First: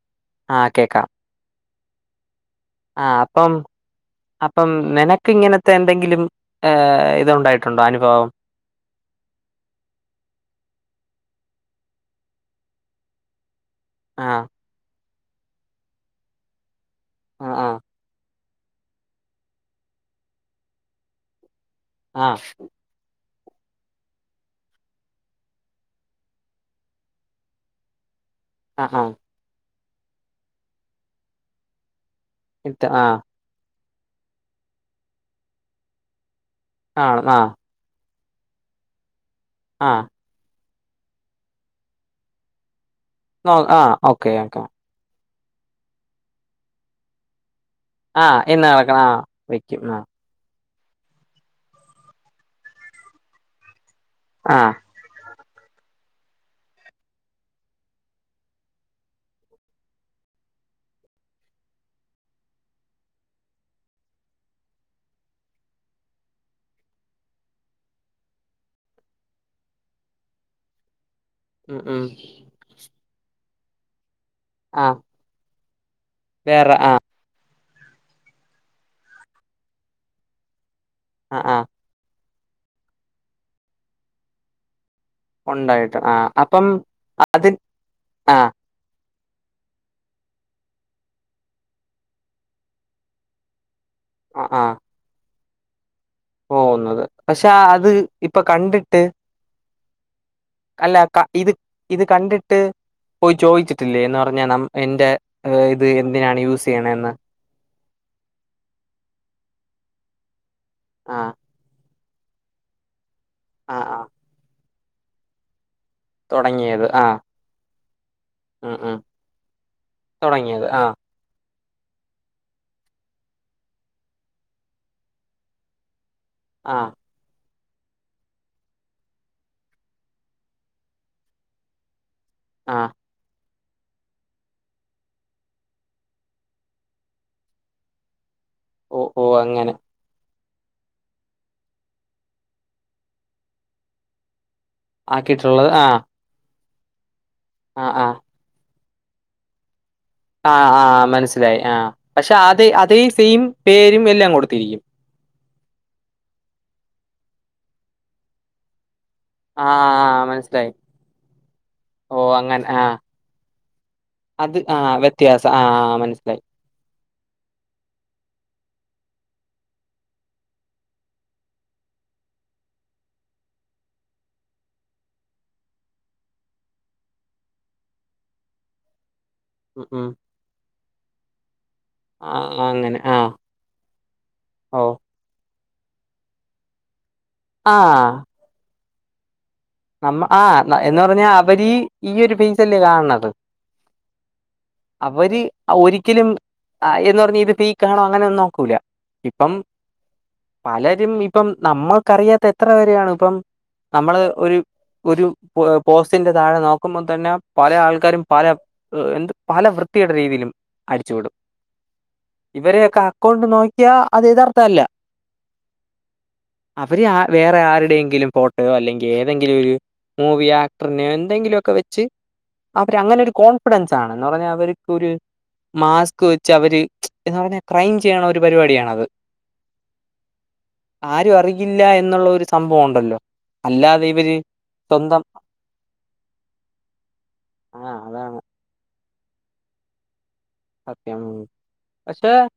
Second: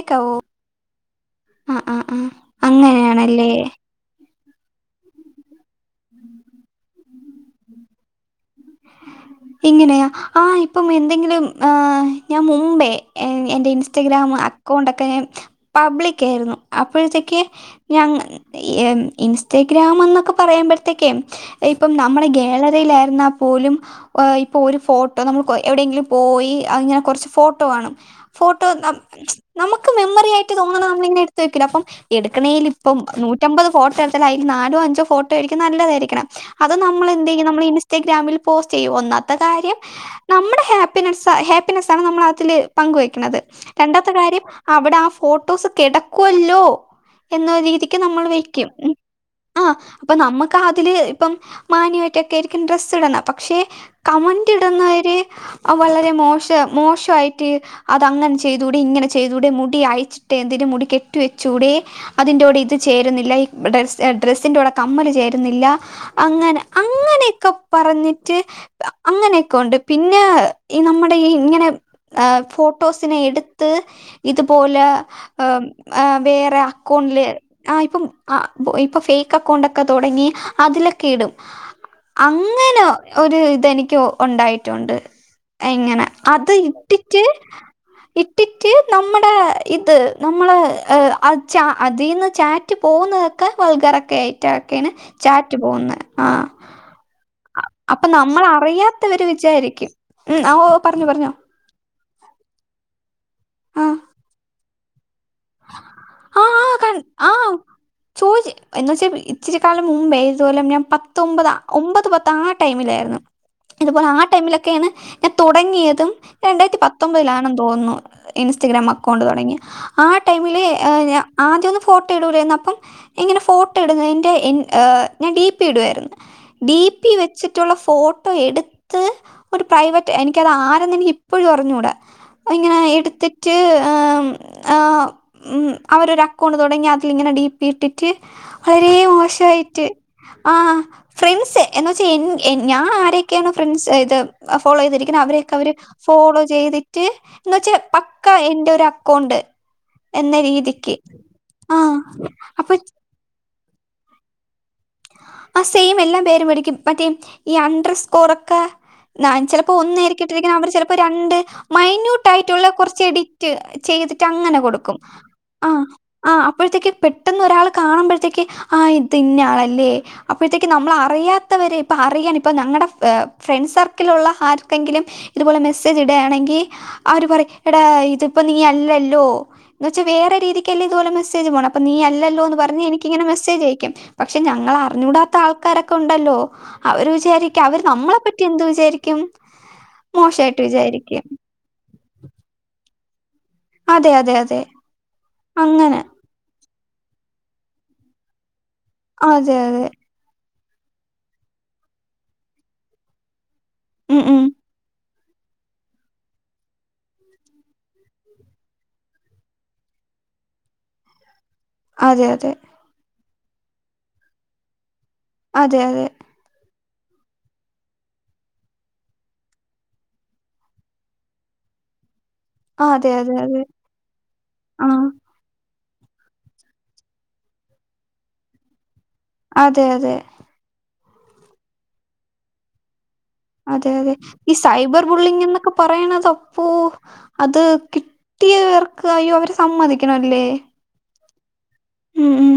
ഇക്കവു ആഹ് കേക്കാം ആഹ് ആഹ് ആഹ് ആഹ് അങ്ങനെയാണല്ലേ അപ്പം അപ്പം നിന ഇപ്പം ഇങ്ങനത്തെ എന്തെങ്കിലും ഇത് ഉണ്ടായിട്ടുണ്ടോ അനുഭവം ഇങ്ങനെയാ ആ ഇപ്പം എന്തെങ്കിലും ഞാൻ ഏഹ് മുമ്പേ എൻ്റെ ഇൻസ് ഇൻസ്റ്റഗ്രാം ആഹ് അക്കൗണ്ടൊക്കെ പബ്ലിക്ക് ആയിരുന്നു അപ്പോഴത്തേക്ക് ആഹ് ആഹ് ഞങ്ങ ഇൻസ്റ്റഗ്രാം എന്നൊക്കെ പറയുമ്പോഴത്തേക്കും ഇപ്പം നമ്മുടെ ആഹ് ഗാലറിയിലായിരുന്ന പോലും ഇപ്പൊ ഒരു ഫോട്ടോ നമ്മൾ എവിടെയെങ്കിലും പോയി അങ്ങനെ കൊറച്ച് ഫോട്ടോ കാണും ഫോട്ടോ ആഹ് നം ആഹ് നമുക്ക് മെമ്മറി ആയിട്ട് തോന്നത് നമ്മള് ഇങ്ങനെ എടുത്ത് വെക്കൂലെ അപ്പം എടുക്കണേൽ ഇട്ട് ഇപ്പം ആഹ് നൂറ്റമ്പത് ഫോട്ടോ എടുത്തല് അയിൽ നാലോ അഞ്ചോ ഫോട്ടോ ആയിരിക്കും നല്ലതായിരിക്കണം അത് നമ്മൾ ആണ് എന്ത് ചെയ്യും ആഹ് നമ്മൾ ഇൻസ്റ്റാഗ്രാമിൽ പോസ്റ്റ് ചെയ്യും ഒന്നാമത്തെ കാര്യം ആഹ് നമ്മളെ ഹാപ്പിനെസ് ഹാപ്പിനെസ് ആണ് നമ്മള് അതില് പങ്കുവെക്കുന്നത് നോ ആഹ് രണ്ടാമത്തെ ഓക്കെ കാര്യം ഓക്കെ അവിടെ ആ ഫോ ഫോട്ടോസ് കെടക്കുവല്ലോ എന്ന ഒരു രീതി ക്ക്‌ നമ്മള് ആഹ് ഇന്ന് വെക്കും മ്മ് നടക്കണം ആഹ് ആഹ് വെക്കും അപ്പം നമ്മക്ക് കാതില് ഇപ്പം മാന്യമായിട്ടൊക്കെ ആരിക്കും ഡ്രസിടുന്നെ പക്ഷെ കമന്റ് ആഹ് ഇട്ന്നവര് വളരെ മോശം മോശായിട്ട് അത് അങ്ങനെ ചെയ്തൂടെ ഇങ്ങനെ ചെയ്തൂടെ മുടി അഴിച്ചിട്ടയെന്തിന് മുടികെട്ടിവെച്ചൂടെ അതിന്റെ കൂടെ ഇത് ചേര്ന്നില്ല ഡ്രസ്സ് ഡ്രസ്സിന്റെ കൂടെ കമ്മല് ചേരുന്നില്ല അങ്ങനെ അങ്ങനൊക്കെ പറഞ്ഞി റ്റ് അങ്ങനൊക്കെ ഒണ്ട് പിന്നെ ഈ നമ്മുടെ ഈ ഇങ്ങനെ ഉം ഉം ഏഹ് ഫോ ഫോട്ടോസിനെ എട്ത്ത് ഇതുപോലെ ആഹ് വേറെ അക്കൗണ്ടില് ആഹ് ഇപ്പം ആഹ് ഇപ്പൊ ഫേക്ക് അക്കൗണ്ടൊക്കെ തൊടങ്ങി അതിലൊക്കെയിടും ആഹ് ആഹ് അങ്ങനെ ഒര് ഇതെനിക്ക് ഒണ്ടായിട്ടൊണ്ട് ഉണ്ടായിട്ട് എങ്ങനെ ആഹ് അത് അപ്പം ഇട്ടിറ്റ് അതിൽ ഇട്ടി ആഹ് റ്റ് നമ്മടെയിത് നമ്മള് അ അതീന്ന് ചാറ്റ് പോക്ന്നതൊക്കെ വൾഗറാ ആഹ് ആഹ് ക്കായിട്ടക്കാണ് ചാറ്റ് പോക്ന്നേ ആഹ് പോകുന്നത് പക്ഷെ അത് ഇപ്പം കണ്ടിട്ട് അറിയാത്തവര് വിചാരിക്കും ഉം, ആ, ഓ അല്ല പറഞ്ഞു ക പറഞ്ഞോ ഇത് ഇത് കണ്ടിട്ട് പോയി ആ ചോയിച്ചിട്ടില്ലേ എന്ന് പറഞ്ഞാണം എന്റെ ഇത് എന്തിനാണ് യൂസെയ്യ്ണെന്ന് ചോയിച്ച് എന്ന് വെച്ചാ ഇച്ചിരിക്കാലം മുമ്പേ ഇതുപോലെ ഞാൻ ആഹ് പത്തൊമ്പതാം ഒമ്പത് പത്ത് ആ ടൈമിലാരുന്നു ആഹ് ആഹ് ഇതുപോലെ ആ ടൈമിലൊക്കെയാണ് ഞാൻ തൊടങ്ങിയതും രണ്ടായിരത്തി തൊടങ്ങിയത് ആഹ് പത്തൊമ്പതിലാണെന്ന് തോന്നുന്നു ഉം ഇൻസ്റ്റഗ്രാം ഉം അക്കൗണ്ട് തൊടങ്ങിയേ ആ ടൈമില് തൊടങ്ങിയത് ആഹ് പിന്നെ ആദ്യംവൊന്നും ഫോട്ടോ ഇടൂലാരുന്നു അപ്പം ഇങ്ങനെ ഫോട്ടോ ഇട്ന്നെന്റെ ഇൻ ഞാൻ ഡി പി ഇടുവാരുന്നു ഡി ആഹ് പി വെ ച്ചിട്ട്ള്ള ഫോട്ടോയെട്ത്ത് ഒരു പ്രൈവറ്റ് എനിക്കതാരെന്ന് എനിക്ക് ഇപ്പഴും അറിഞ്ഞൂടാ അയിങ്ങനെ ആഹ് എട്ത്തിറ്റ് ഏഹ് ആഹ് ഉം അവരൊര് അക്കൗണ്ട് തൊടങ്ങി അതിലിങ്ങനെ ഡി ഇട്ടിറ്റ് വളരെ ഓ ഓ അങ്ങനെ മോശായിറ്റ് ആഹ് ഫ്രണ്ട്സ് എന്ന് വെച്ചാ എൻ ൻ ഞാൻ ആരൊക്കെയാണോ ഫ്രണ്ട്സ് ഇത് ഫോളോ ചെയ്തിരിക്കുന്ന അവരെയൊക്കെ ആക്കിയിട്ടുള്ളത് അവര് ആഹ് ഫോളോ ചെയ്തി റ്റ് എന്ന് വച്ചാ ആഹ് ആഹ് പക്കാ എന്റൊര് അക്കൗണ്ട്. എന്ന ആഹ് രീതിക്ക് ആഹ് മനസ്സിലായി ആ ആഹ് പക്ഷെ അതെ അപ്പൊ അതേ സെയിം പേരും എല്ലാം കൊട്ത്തിരിക്കും. സെയിം എല്ലാം പേരും അടിക്കും മറ്റേ ഈ അണ്ടർ സ്കോറൊക്കെ നാൻ ചെലപ്പോ ആഹ് ഒന്നേരിക്കിട്ടിരിക്ക്ന്നെ അവര് മനസ്സിലായി ചെലപ്പോ രണ്ട് ഓ അങ്ങനെ മൈന്യൂട്ടായിട്ട്ള്ള ആഹ് കൊറച്ച് എഡി റ്റ് ചെയ്തിട്ടങ്ങനെ അത് ആഹ് കൊട്ക്കും വ്യത്യാസം ആഹ് മനസ്സിലായി ആഹ് അപ്പോഴ്ത്തേക്ക് പെട്ടന്നൊരാള് കാണുമ്പഴത്തേക്ക് ആഹ് ഇത് ഇന്നയാളല്ലേ അപ്പഴ്ത്തേക്ക് നമ്മള അറിയാത്തവര് ഇപ്പ അറിയാണ് ഇപ്പ ഞങ്ങടെ ഫ്രണ്ട്സർക്കില്ള്ള ആർക്കെങ്കിലും ഇത്പോലെ മെസ്സേജ് ഇട്യാണെങ്കി അവര് പറയും എടാ ഇതിപ്പോ നീ അല്ലല്ലോ? ഉം എന്ന് വച്ചാ ഉം വേറെ രീതിക്കല്ലേ ഇത്പോലെ മെസേജ് പോണം അപ്പ നീ അല്ലോന്ന് ആഹ് പറഞ്ഞ് അങ്ങനെ എനിക്കിങ്ങനെ ആഹ് മെസ്സേജയ്ക്കും പക്ഷെ ഞങ്ങള ഓ റിഞ്ഞൂടാത്ത ആൾക്കാരൊക്കെ ഒണ്ടല്ലോ അവര് വിചാരിക്കും അവര് ആഹ് നമ്മളെ പറ്റി എന്ത് വിചാരിക്കും? നമ്മ മോശമായിട്ട് ആഹ് എന്ന് വിചാരിക്കും പറഞ്ഞാ അവരീ ഈ ഒരു ഫേയിസല്ലേ കാണ്ന്നത് അതെ അതെ അതെ അവര് അങ്ങനെ ഒരിക്കലും എന്ന് പറഞ്ഞാ ഇത് ഫെയ്ക്കാണോ അങ്ങനെ ഒന്നും നോക്കൂല ഇപ്പം അതെ അതെ പലരും ഇപ്പം നമ്മക്കറിയാത്ത എത്ര പേരെയാണ് ഇപ്പം ഉം നമ്മള് ഉം ഒരു ഒരു പോസ്റ്റിന്റെ താഴെ നോക്ക്മ്പതന്നെ പല ആൾക്കാരും പല എന്ത് പല വൃത്തികെട്ടരീതിയിലും അടിച്ചുവിടും അതെ അതെ ഇവരൊക്കെ അക്കൗണ്ട് നോക്കിയാ അത് യഥാർത്ഥ അല്ല അതെ അതെ അവര് വേറെ ആരുടെയെങ്കിലും ഫോട്ടോയോ അല്ലെങ്കിൽ എന്തെങ്കിലും ഒരു മൂവി ആക്ടറിനെ എന്തെങ്കിലും ഒക്കെ വെച്ച് ആ അവര് അതെ, അങ്ങനെ ഒരു അതെ, അതെ. കോൺഫിഡൻസ് ആണ് എന്ന് പറഞ്ഞാൽ ആ. അവർക്കൊരു മാസ്ക് വെച്ച് അവര് എന്താ പറഞ്ഞ ക്രൈം ചെയ്യണ ഒരു പരിപാടിയാണത് അതെ അതെ ആരും അറിയില്ല എന്നുള്ള ഒരു സംഭവം ഉണ്ടല്ലോ അതെ, അതെ. അല്ലാതെയും ഈ സൈബർ ബുള്ളിങ്ങ് എന്നൊക്കെ പറയണതപ്പോ അത് ആഹ് അതാണ് കിട്ടിയവ ക്ക് അയ്യോ അവര് സമ്മതിക്കണല്ലേ സത്യം ഉം, പക്ഷെ ഉം.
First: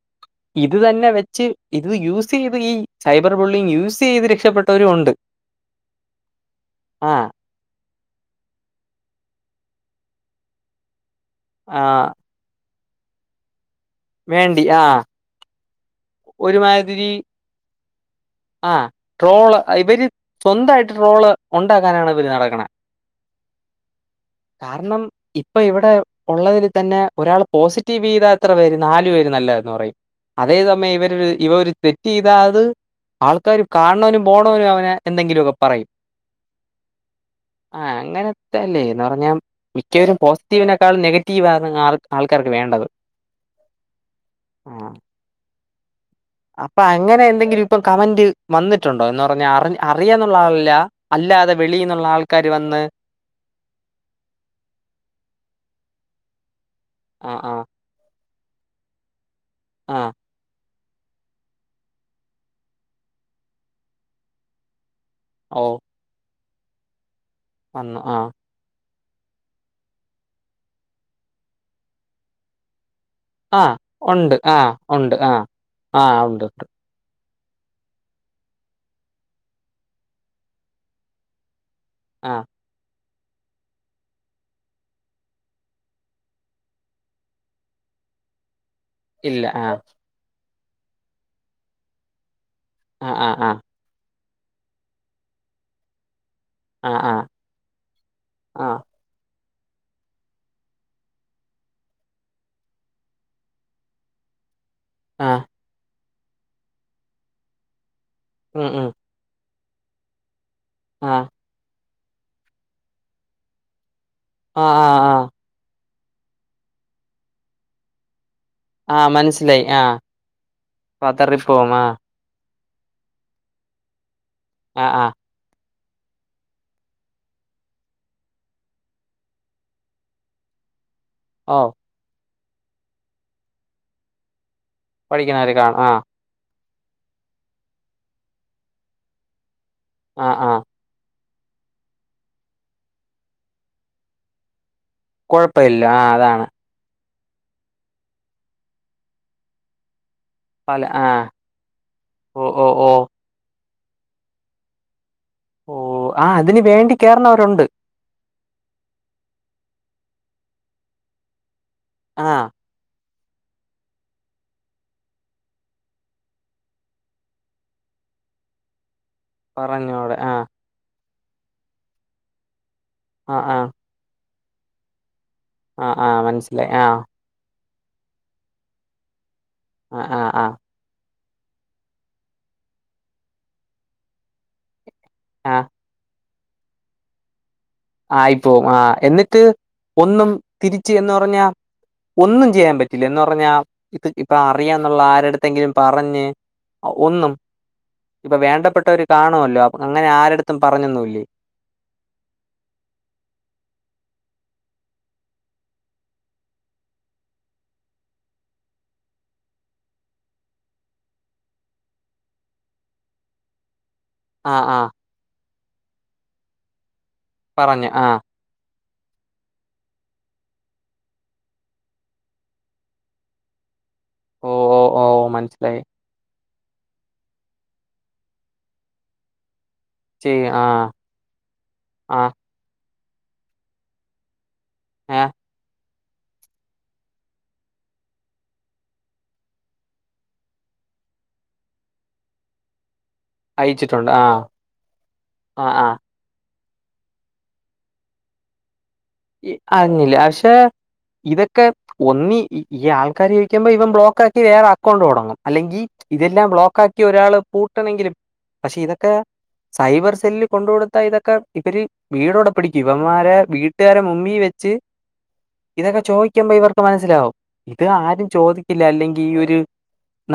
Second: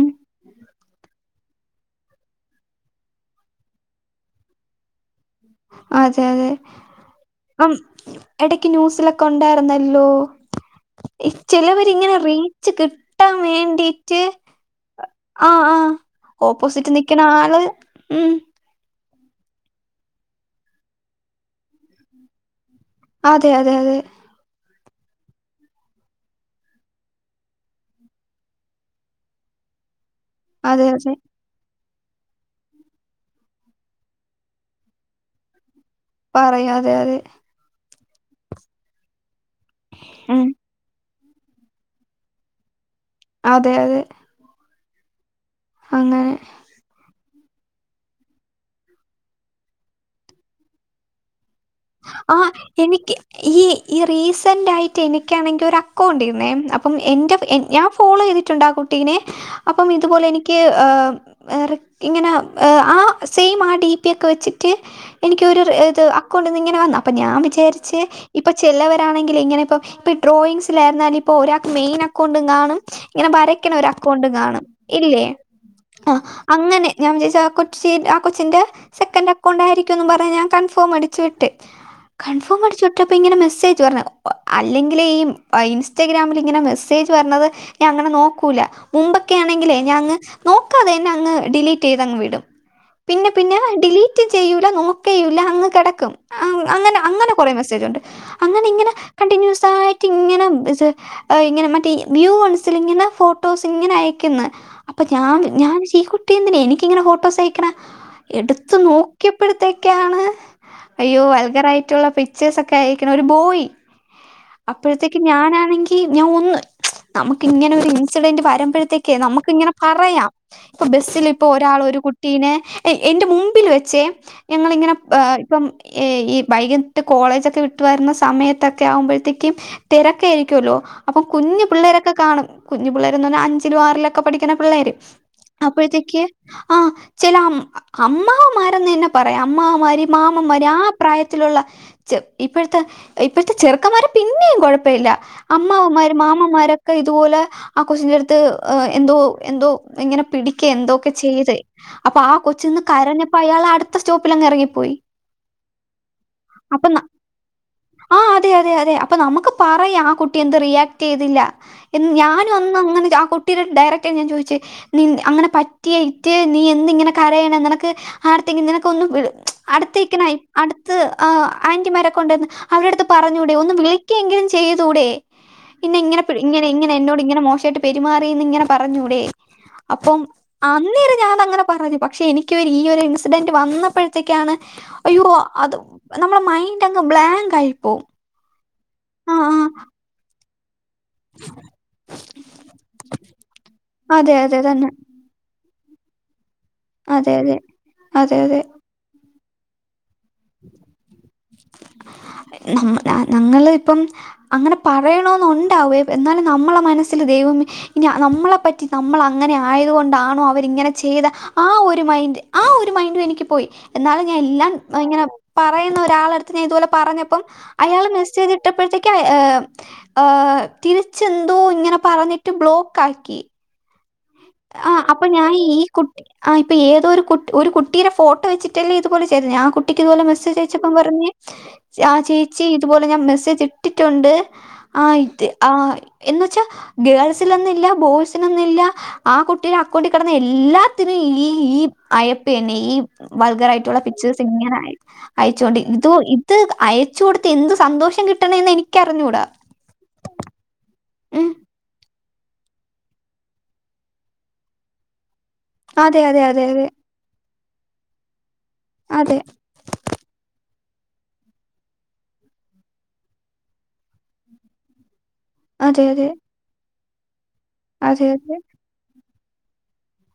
ഇത് തന്നെ വെച്ച് ഇത് യൂസ് ചെയ്ത് ഈ സൈബർ ബുള്ളി യൂസ് ചെയ്ത് രക്ഷപ്പെട്ടവരും ഉണ്ട് അതെ അതെ ആഹ് ഇപ്പം എടക്ക് ന്യൂസിലൊക്കെ ഉണ്ടായിരുന്നല്ലോ ആഹ് ചെലവരിങ്ങനെ റീച്ച് കിട്ടാൻ വേണ്ടി റ്റ് വേണ്ടി ആഹ് ആഹ് ആഹ് ഓപ്പോസിറ്റ് നിൽക്കുന്ന ആള് ഉം ആ ട്രോള് ഇവര് സ്വന്തമായിട്ട് ട്രോള് ഉണ്ടാക്കാനാണ് ഇവര് നടക്കണ അതെ അതെ അതെ. കാരണം ഇപ്പൊ ഇവിടെ ഉള്ളതിൽ തന്നെ ഒരാൾ പോസിറ്റീവ് ചെയ്താ എത്ര പേര് നാലു പേര് നല്ലതാന്ന് പറയും. അതെ, അതേസമയം അതെ. ഇവരൊര് ഇവര് ഒരു തെറ്റ് ചെയ്താ അത് ആൾക്കാർ കാണ് ണോനും പോണവനും അവനെ എന്തെങ്കിലു ഒക്കെ പറയും. പറയും അതെ അതെ. ആഹ് അങ്ങനത്തെ അല്ലേ എന്ന് പറഞ്ഞാ മിക്കവരും ഉം. പോസിറ്റീവിനേക്കാളും നെഗ റ്റീവാണ് ആൾ ആൾക്കാർക്ക് വേണ്ടത്. അതെ അതെ. ആഹ്. അങ്ങനെ. അപ്പൊ അങ്ങനെ എന്തെങ്കിലും ഇപ്പം കമന്റ് വന്നിട്ടുണ്ടോ എന്ന് പറഞ്ഞാ അറിഞ് അറിയാന്നുള്ള ആളല്ല. അല്ലാതെ വെളീന്നുള്ള ആ ആൾക്കാര് വന്ന്. എനിക്ക് ഈ ഈ റീസന്റ് ആയിട്ട് എനിക്കാണെങ്കി ഒരു അക്കൗണ്ടീന്നേ. അപ്പം എൻ്റെ ആഹ് ആഹ് ഞാൻ ഫോളോ ചെയ്തിട്ടുണ്ട് ആ കുട്ടീനെ. അപ്പം ഇതു ആഹ് പോലെ എനി ക്ക് ഏഹ് ഏറ് ഇങ്ങനെ ആ സെയിം ആ ഡിപി ഒക്കെ വച്ചിട്ട്. എനിക്കൊരു ഓ റ് ഇത് അക്കൗണ്ടിന്ന് ഇങ്ങനെ വന്നു. അപ്പോ ഞാൻ വിചാരിച്ച് വന്നു ഇ ആഹ് ഇപ്പൊ ചെലവരാണെങ്കിൽ ഇങ്ങനെ ഇപ്പം, ഇപ്പൊ ഡ്രോയിങ്സിലായിരുന്നാലും ഇപ്പം ഒരാൾക്ക് മെയിൻ അക്കൗണ്ടും കാണും ഇങ്ങനെ ആഹ് വരക്ക്യ്ണ ഒര് അക്കൗണ്ടും ഉണ്ട് കാണും ആഹ് ഉണ്ട് ഇല്ലേ? ആഹ് ആഹ് അഹ്. ഉണ്ട് ഉണ്ട് അങ്ങനെ, ഞാൻ വിചാരിച്ചു ആ കൊച്ചി ആ കൊച്ചിന്റെ സെക്കൻഡ് അക്കൗണ്ട് ആയിരിക്കുംന്ന് പറഞ്ഞ് ഞാൻ കൺഫോം അടി ച്ച് വിട്ട്. ആഹ് കൺഫോം അടിച്ച് വി ട്ടപ്പം ഇങ്ങനെ മെസ്സേജ് വര്ണ്. അല്ലെങ്കിലെ ഈ ഇൻസ്റ്റാഗ്രാമിലിങ്ങനെ മെസ്സേജ് വരണത് ഞാൻ അങ്ങനെ നോക്കൂല. മുമ്പൊക്കെ ഇല്ല ആണെങ്കിലേ ആഹ് ഞാ അങ്ങ് നോക്കാതെ തന്നെ അങ്ങ് ഡിലീറ്റ് ചെയ്തങ്ങ് വിടും. ആഹ് പിന്നെ ആഹ് പിന്നെ ഡിലീറ്റും ചെയ്യൂല നോക്കയൂല്ല അങ്ങ് കിടക്കും. ആഹ് അങ്ങനെ ആഹ് അങ്ങനെ കൊറെ മെസ്സേജ് ഉണ്ട്. അങ്ങനെ ആഹ് ഇങ്ങനെ കണ്ടിന്യൂസ് ആയിട്ട് ഇങ്ങനെ ഇങ്ങനെ മറ്റേ വ്യൂ വൺസിലിങ്ങന ഫോട്ടോസ് ഇങ്ങനെ അയക്ക്ന്ന്. അപ്പൊ ഞാൻ ആഹ് ഞാൻ [unintelligible] ഈ കുട്ടിയെന്തിനാ എനിക്കിങ്ങനെ ഫോട്ടോസ് അയക്ക്ണെ. ഉം എടുത്ത് ഉം നോ ക്കിയപ്പഴ്ത്തേക്ക്യാണ്. അയ്യോ ആഹ് വൽഗറായിട്ടുള്ള പിക്ചേഴ്സ് ഒക്കെ അയക്ക്ണ് ഒരു ബോയ്. ആഹ് ആഹ് അപ്പഴ്ത്തേക്ക് ആഹ് ഞാനാണെങ് കി ഞാൻ ഒന്ന് നമുക്ക് ഇങ്ങനെ ഒരു ഇൻസിഡൻ്റ് വര ആഹ് മ്പഴത്തേക്കേ നമുക്ക് മനസ്സിലായി ഇങ്ങനെ ആഹ് പറയാം. ഇപ്പം ബസിൽ ഇപ്പോ പതറിപ്പോവും ഒരാള് ആഹ് ഒരു കു ട്ടീനെ എ എന്റെ മുമ്പിൽ വെച്ചേ. ഞങ്ങളിങ്ങനെ ആഹ് ആഹ് ഏഹ് ഇപ്പം ഈ ഈ വൈകിട്ട് കോളേജൊക്കെ വിട്ട് വരുന്ന സമയത്തൊക്കെ ആവുമ്പഴ്ത്തേക്കും തെരക്കായിരിക്കോല്ലോ. അപ്പം ഓ കുഞ്ഞ് പിള്ളേരൊക്കെ കാണും. കുഞ്ഞ് പിള്ളേരെന്ന് പറഞ്ഞാ അഞ്ചിലും ആറിലൊക്കെ പഠിക്ക്ണ പിള്ളേര്. പഠിക്കുന്നവര് കാണും ആഹ് അപ്പഴ്ത്തേക്ക്‌ ആഹ് ചില അമ്മാവൻമാരെന്ന് തന്നെ പറയാം അമ്മാവമാര് മാമന്മാര് ആഹ് പ്രായത്തിലുള്ള ചെ ഇപ്പഴത്തെ ഇപ്പഴത്തെ ചെറുക്കന്മാര് പിന്നെയും കൊഴ പ്പയില്ല. കൊഴപ്പയില്ല ആ അമ്മാവന്മാരും അതാണ് മാമന്മാരൊക്കെ ഇതുപോലെ ആ കൊച്ചിന്റെ എടുത്ത് എന്തോ എന്തോ ഇങ്ങനെ പിടിക്കേ പല എന്തോ ആ ഒക്കെ ചെയ്ത്. അപ്പൊ ആ ഓ കൊച്ചു ഓ നിന്ന് ഓ കരഞ്ഞ പ്പ അയാള് അടുത്ത സ്റ്റോപ്പിലങ്ങ് എറങ്ങിപ്പോയി. ഓഹ്. ആഹ് അതിന് വേണ്ടി കേറണവരുണ്ട്. ആഹ് അതെ അതെ അതെ. അപ്പൊ നമുക്ക് പറയാ ആ കുട്ടി എന്ത് റിയാക്ട് ചെയ്തില്ല. എന്ന് ആ ഞാനൊ ന്നും അങ്ങനെ ആ കുട്ടിയുടെ ഡയറക്റായി ഞാൻ ചോയിച്ച്. നിൻ അങ്ങനെ പറ്റിയയിറ്റ് നീ എന്ത് ഇങ്ങനെ കരയണ്. നിനക്ക് ആരെട്ത്തെങ്കി നിനക്കൊന്ന് വിളി അടുത്ത് പറഞ്ഞോടെ ആ നിക്ക്ണെയ് അടുത്ത് ആഹ് ആന്റിമാരൊക്കെ ഒണ്ടാര്ന്ന് അവരട്ത്ത് ആ പറഞ്ഞൂടെ ആ ഒന്ന് വിളി ക്ക എങ്കിലും ചെയ്തൂടെ ആ എന്നെ ആ ഇങ്ങനെ പിടി ഇങ്ങനെ മനസ്സിലായി ആ ഇങ്ങനെ എന്നോട് ഇങ്ങനെ മോശായിട്ട് പെരുമാറീന്ന് ഇങ്ങനെ പറഞ്ഞൂടെ ആ അപ്പൊം ആ ആ അന്നേരം ഞാനങ്ങനെ പറഞ്ഞ് പക്ഷെ എനിക്ക് ഈ ഒരു ഇൻസിഡന്റ് വന്നപ്പഴത്തേക്കാണ് അയ്യോ ആ അത് നമ്മളെ മൈൻഡ് അങ്ങ് ബ്ലാങ്കായിപ്പോവും ആയിപ്പോവും ആഹ് എന്നിട്ട് ഒന്നും തിരിച്ച് എന്ന് പറഞ്ഞാ ഒന്നും ചെയ്യാൻ പറ്റില്ല എന്ന് പറഞ്ഞാ ഇത് ഇപ്പ അതെ, അതെ തന്നെ. അറിയാന്നുള്ള ആരെട് ത്തെങ്കിലും പറഞ്ഞ് അതെ, ഒന്നും അതെ. അതെ, ഇപ്പൊ അതെ. വേണ്ടപ്പെട്ട ഒര് കാണുവല്ലോ അങ്ങനെ ആരട്ത്തും പറഞ്ഞൊന്നും ഇല്ലെ നമ്മ ഞങ്ങള് ഇപ്പം അങ്ങനെ പറയണോന്ന് ഉണ്ടാവ്വേ എന്നാലും നമ്മള മനസ്സില് ദൈവമേ ഇനി നമ്മളെ പറ്റി നമ്മൾ അങ്ങനെ ആയതുകൊണ്ടാണോ അവരിങ്ങനെ ചെയ്തെ ആഹ് ഒരു മൈൻഡ് ആഹ് ഒരു മൈൻഡു എനിക്ക് പോയി എന്നാലും ഞാൻ ആ എല്ലാം ആ ഇങ്ങനെ പറയുന്ന ഒരാളട്ത്ത് ഞാൻ ഇതുപോലെ പറഞ്ഞപ്പം പറഞ്ഞു ആ അയാള് മെസ്സേജ് ഇട്ടപ്പഴത്തേക്ക് ഏഹ് ഏഹ് തിരിച്ചെന്തോ ഇങ്ങനെ പറഞ്ഞിട്ട് ബ്ലോക്കാക്കി ഓ ഓ ആഹ് ഓ അപ്പൊ ഞാന് ഈ മനസ്സിലായി കു ആഹ് ഇപ്പൊ ഏതോ ഒരു കുട്ട് ഒരു കുട്ടിയുടെ ഫോട്ടോ വെച്ചിട്ടല്ലെ ഇതുപോലെ ചെയ്തത് ആഹ് കു ട്ടിക്ക് ഇതുപോലെ ചെയ്യ മെസ്സേജ് ആ അയച്ചപ്പം പറഞ്ഞ് ആ ആഹ് ചേച്ചി ഇതുപോലെ ഞാൻ മെസ്സേജ് ഇട്ടിട്ടുണ്ട് ആഹ് ഏ ഇട്ട് ആഹ് എന്നുവച്ച ഗേൾസിലൊന്നു ഇല്ല ബോയ്സിനൊന്ന് ഇല്ല ആഹ് കുട്ടിടെ അക്കൗണ്ടി കെടന്ന എല്ലാത്തിനും ഈ ഈ അയപ്പ് തന്നെ ഈ വൾഗറായിട്ടുള്ള അയച്ചിട്ടുണ്ട് ആ പിച്ചേഴ്സ് ഇങ്ങനെ അയ് ആ അയച്ചോണ്ട് ആ ഇതു ഇ ത് അയച്ച് കൊടുത്ത് എന്ത് സന്തോഷം കിട്ട്ണേന്ന് എനിക്കറിഞ്ഞൂട ഇ അറിഞ്ഞില്ല പക്ഷേ ഇതൊക്കെ ഒന്നി ഈ ആൾക്കാര് ചോയിക്കുമ്പൊ ഇവൻ ബ്ലോക്കാക്കി വേറെ അക്കൗണ്ട് തൊടങ്ങും അല്ലെങ്കി അതെ അതെ ഇതെല്ലാം അതെ ബ്ലോക്ക് അതെ ആക്കി ഒരാള് പൂട്ടാണെങ്കിലും പക്ഷെ ഇതൊക്കേ അതെ സൈബർ സെല്ലില് കൊണ്ട് കൊടുത്ത ഇതൊക്കെ ഇവര് വീടോടെ പിടിക്കും ഇവന്മാരെ വീ ട്ട് കാരെ മുന്നി വെച്ച് ഇതൊക്കെ അതെ അതെ ചോദിക്കുമ്പൊ ഇവർക്ക് മനസ്സിലാവും ഇത് ആരും അതെ അതെ ചോദിക്കി ല്ല അല്ലെങ്കി ഈ ഒരു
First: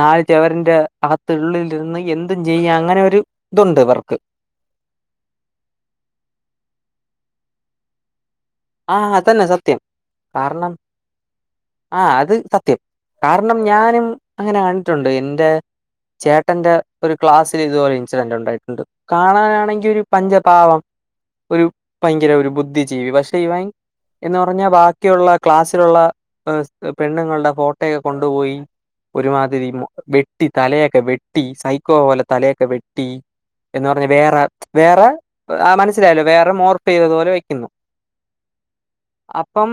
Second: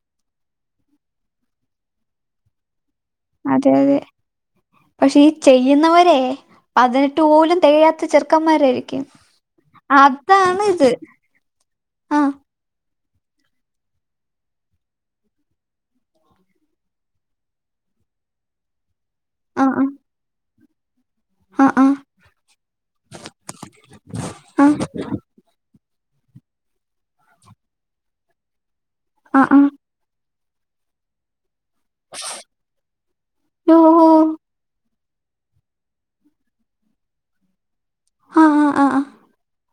നാല് ചൊവരിന്റെ അകത്തുള്ളിലിരുന്ന് എന്തും ചെയ്യാ അങ്ങനെ ഒര് അതെ അതെ പക്ഷേ ഈ ചെയ്യുന്നവരെ പതിനെട്ട് പോലും തെകയാത്ത ചെറ് ക്കമ്മാരായി ആഹ് അതന്നെ സത്യം കാര്ണം ഇത് ആഹ് ആ അത് സത്യം കാര്ണം ഞാനും അങ്ങനെ കണ്ടിട്ടുണ്ട് എന്റെ ചേട്ടന്റെ ഒരു ക്ലാസ്സില് ഇതുപോലെ ഇൻസിഡന്റ് ഉണ്ടായിട്ടുണ്ട് ആ ആ കാണാനാണെങ്കി ഒരു പഞ്ചപാവം ഒരു ആ ഭയങ്കര ഒരു ബുദ്ധിജീവി പക്ഷെ ഇവൻ എന്ന് ആ പറഞ്ഞാ ബാക്കിയുള്ള ക്ലാസ്സിലുള്ള ഏഹ് പെണ്ണുങ്ങള്ടെ ഫോട്ടോയെ കൊണ്ടുപോയി ആ ആ ഒരുമാതിരി വെട്ടി തലയൊക്കെ വെട്ടി സയ് ക്കോ പോലെ തലയൊക്ക വെട്ടി യ്യോ, എന്ന് പറഞ്ഞ വേറ വേറ ആഹ് മനസ്സിലായല്ലൊ വേറെ മോർഫ്‌ ചെയ്തതുപോലെ വയ്ക്കുന്നു ആഹ് ആഹ് ആഹ് ആഹ് അപ്പം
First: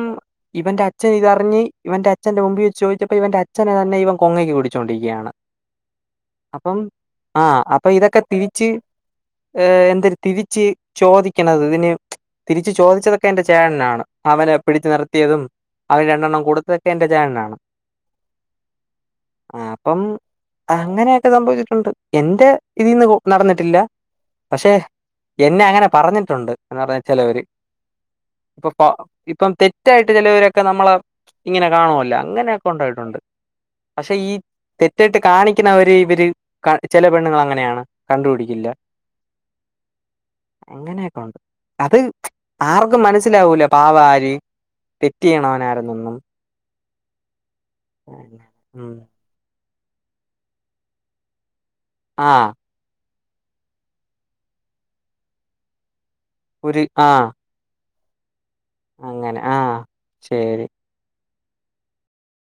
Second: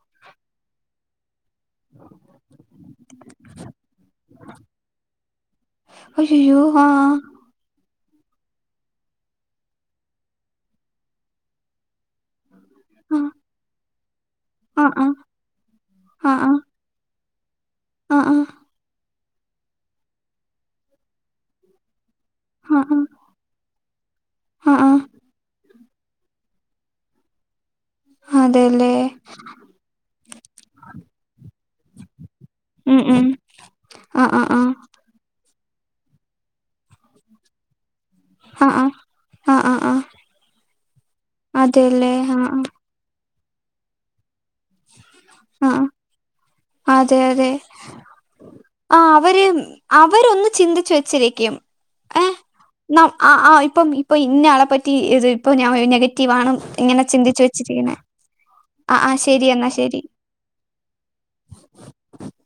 ഇവന്റെ അച്ഛൻ ഇതറിഞ്ഞ് ഇവന്റെ അച്ഛന്റെ മുമ്പി വെച്ച് ചോദിച്ചപ്പൊ ഇവന്റെ അച്ഛനെ തന്നെ ഇവൻ കൊങ്ങയ്ക്ക് പിടിച്ചോണ്ടിരിക്ക്യാണ് അയ്യയ്യോ ആഹ് ആഹ് അപ്പൊ ഇതൊക്ക തിരിച്ച് ഏഹ് എന്ത്ര് തിരിച്ച് ചോദിക്ക്ണത് ഇതിന് തിരിച്ച് ചോ ആ പിടിച്ചതൊക്കെ എന്റെ ചേട്ടനാണ് അവനെ ആ പിടിച്ചു ആ നിർത്തിയതും അവന് രണ്ടെണ്ണം കൊടുത്തതൊക്കെ എന്റെ ചേട്ടനാണ് ആഹ് ആഹ് അപ്പം അങ്ങനെയൊക്കെ സംഭവിച്ചിട്ടുണ്ട് എന്റെ ആ ഇതിന്ന് നടന്നിട്ടില്ല ആ ആ പക്ഷെ - ആ എന്നെ അങ്ങനെ പറഞ്ഞിട്ടുണ്ട് എന്ന് പറഞ്ഞ ചെലവര് ഇപ്പൊ അതെല്ലേ ഇപ്പം തെറ്റായിട്ട് ചെലവരൊക്കെ നമ്മളെ ഇങ്ങനെ കാണുവല്ലോ അങ്ങനെയൊക്കെ ഉം ഒണ്ടായിട്ടുണ്ട് ഉം പക്ഷെ ആ ഈ ആ ആ തെറ്റായിട്ട് കാണിക്കുന്ന അവര് ഇവര് ചെല പെണ്ണുങ്ങള് അങ്ങനെയാണ് ആ കണ്ടുപിടിക്കില്ല ആ ആ ആ ആ അങ്ങനെയൊക്കെ ഒണ്ട് അത് അതെല്ലേ ആ - ആ ആർക്കും മനസ്സിലാവൂല പാവം ആര് തെറ്റ് ചെയ്യണവൻ ആ ആ ആരാന്നൊന്നും അതെ അതെ ഉം ആഹ് അവര് അവര് ഒന്ന് ചിന്തിച്ചു വെച്ചിരിക്കും ആഹ് നം ആഹ് ആഹ് ഇപ്പം ഇപ്പം ഇന്നയാളെ പറ്റി ഇത് ഇപ്പൊ ഞാൻ നെഗറ്റീവ് ആണ് ഒരു ഇങ്ങനെ ആഹ് ചിന്തിച്ച് വെച്ച്- വെച്ചിരിക്കുന്നെ ആഹ് ആഹ് അങ്ങനെ ശരി എന്നാ ആഹ് ശരി ശരി [inaudible]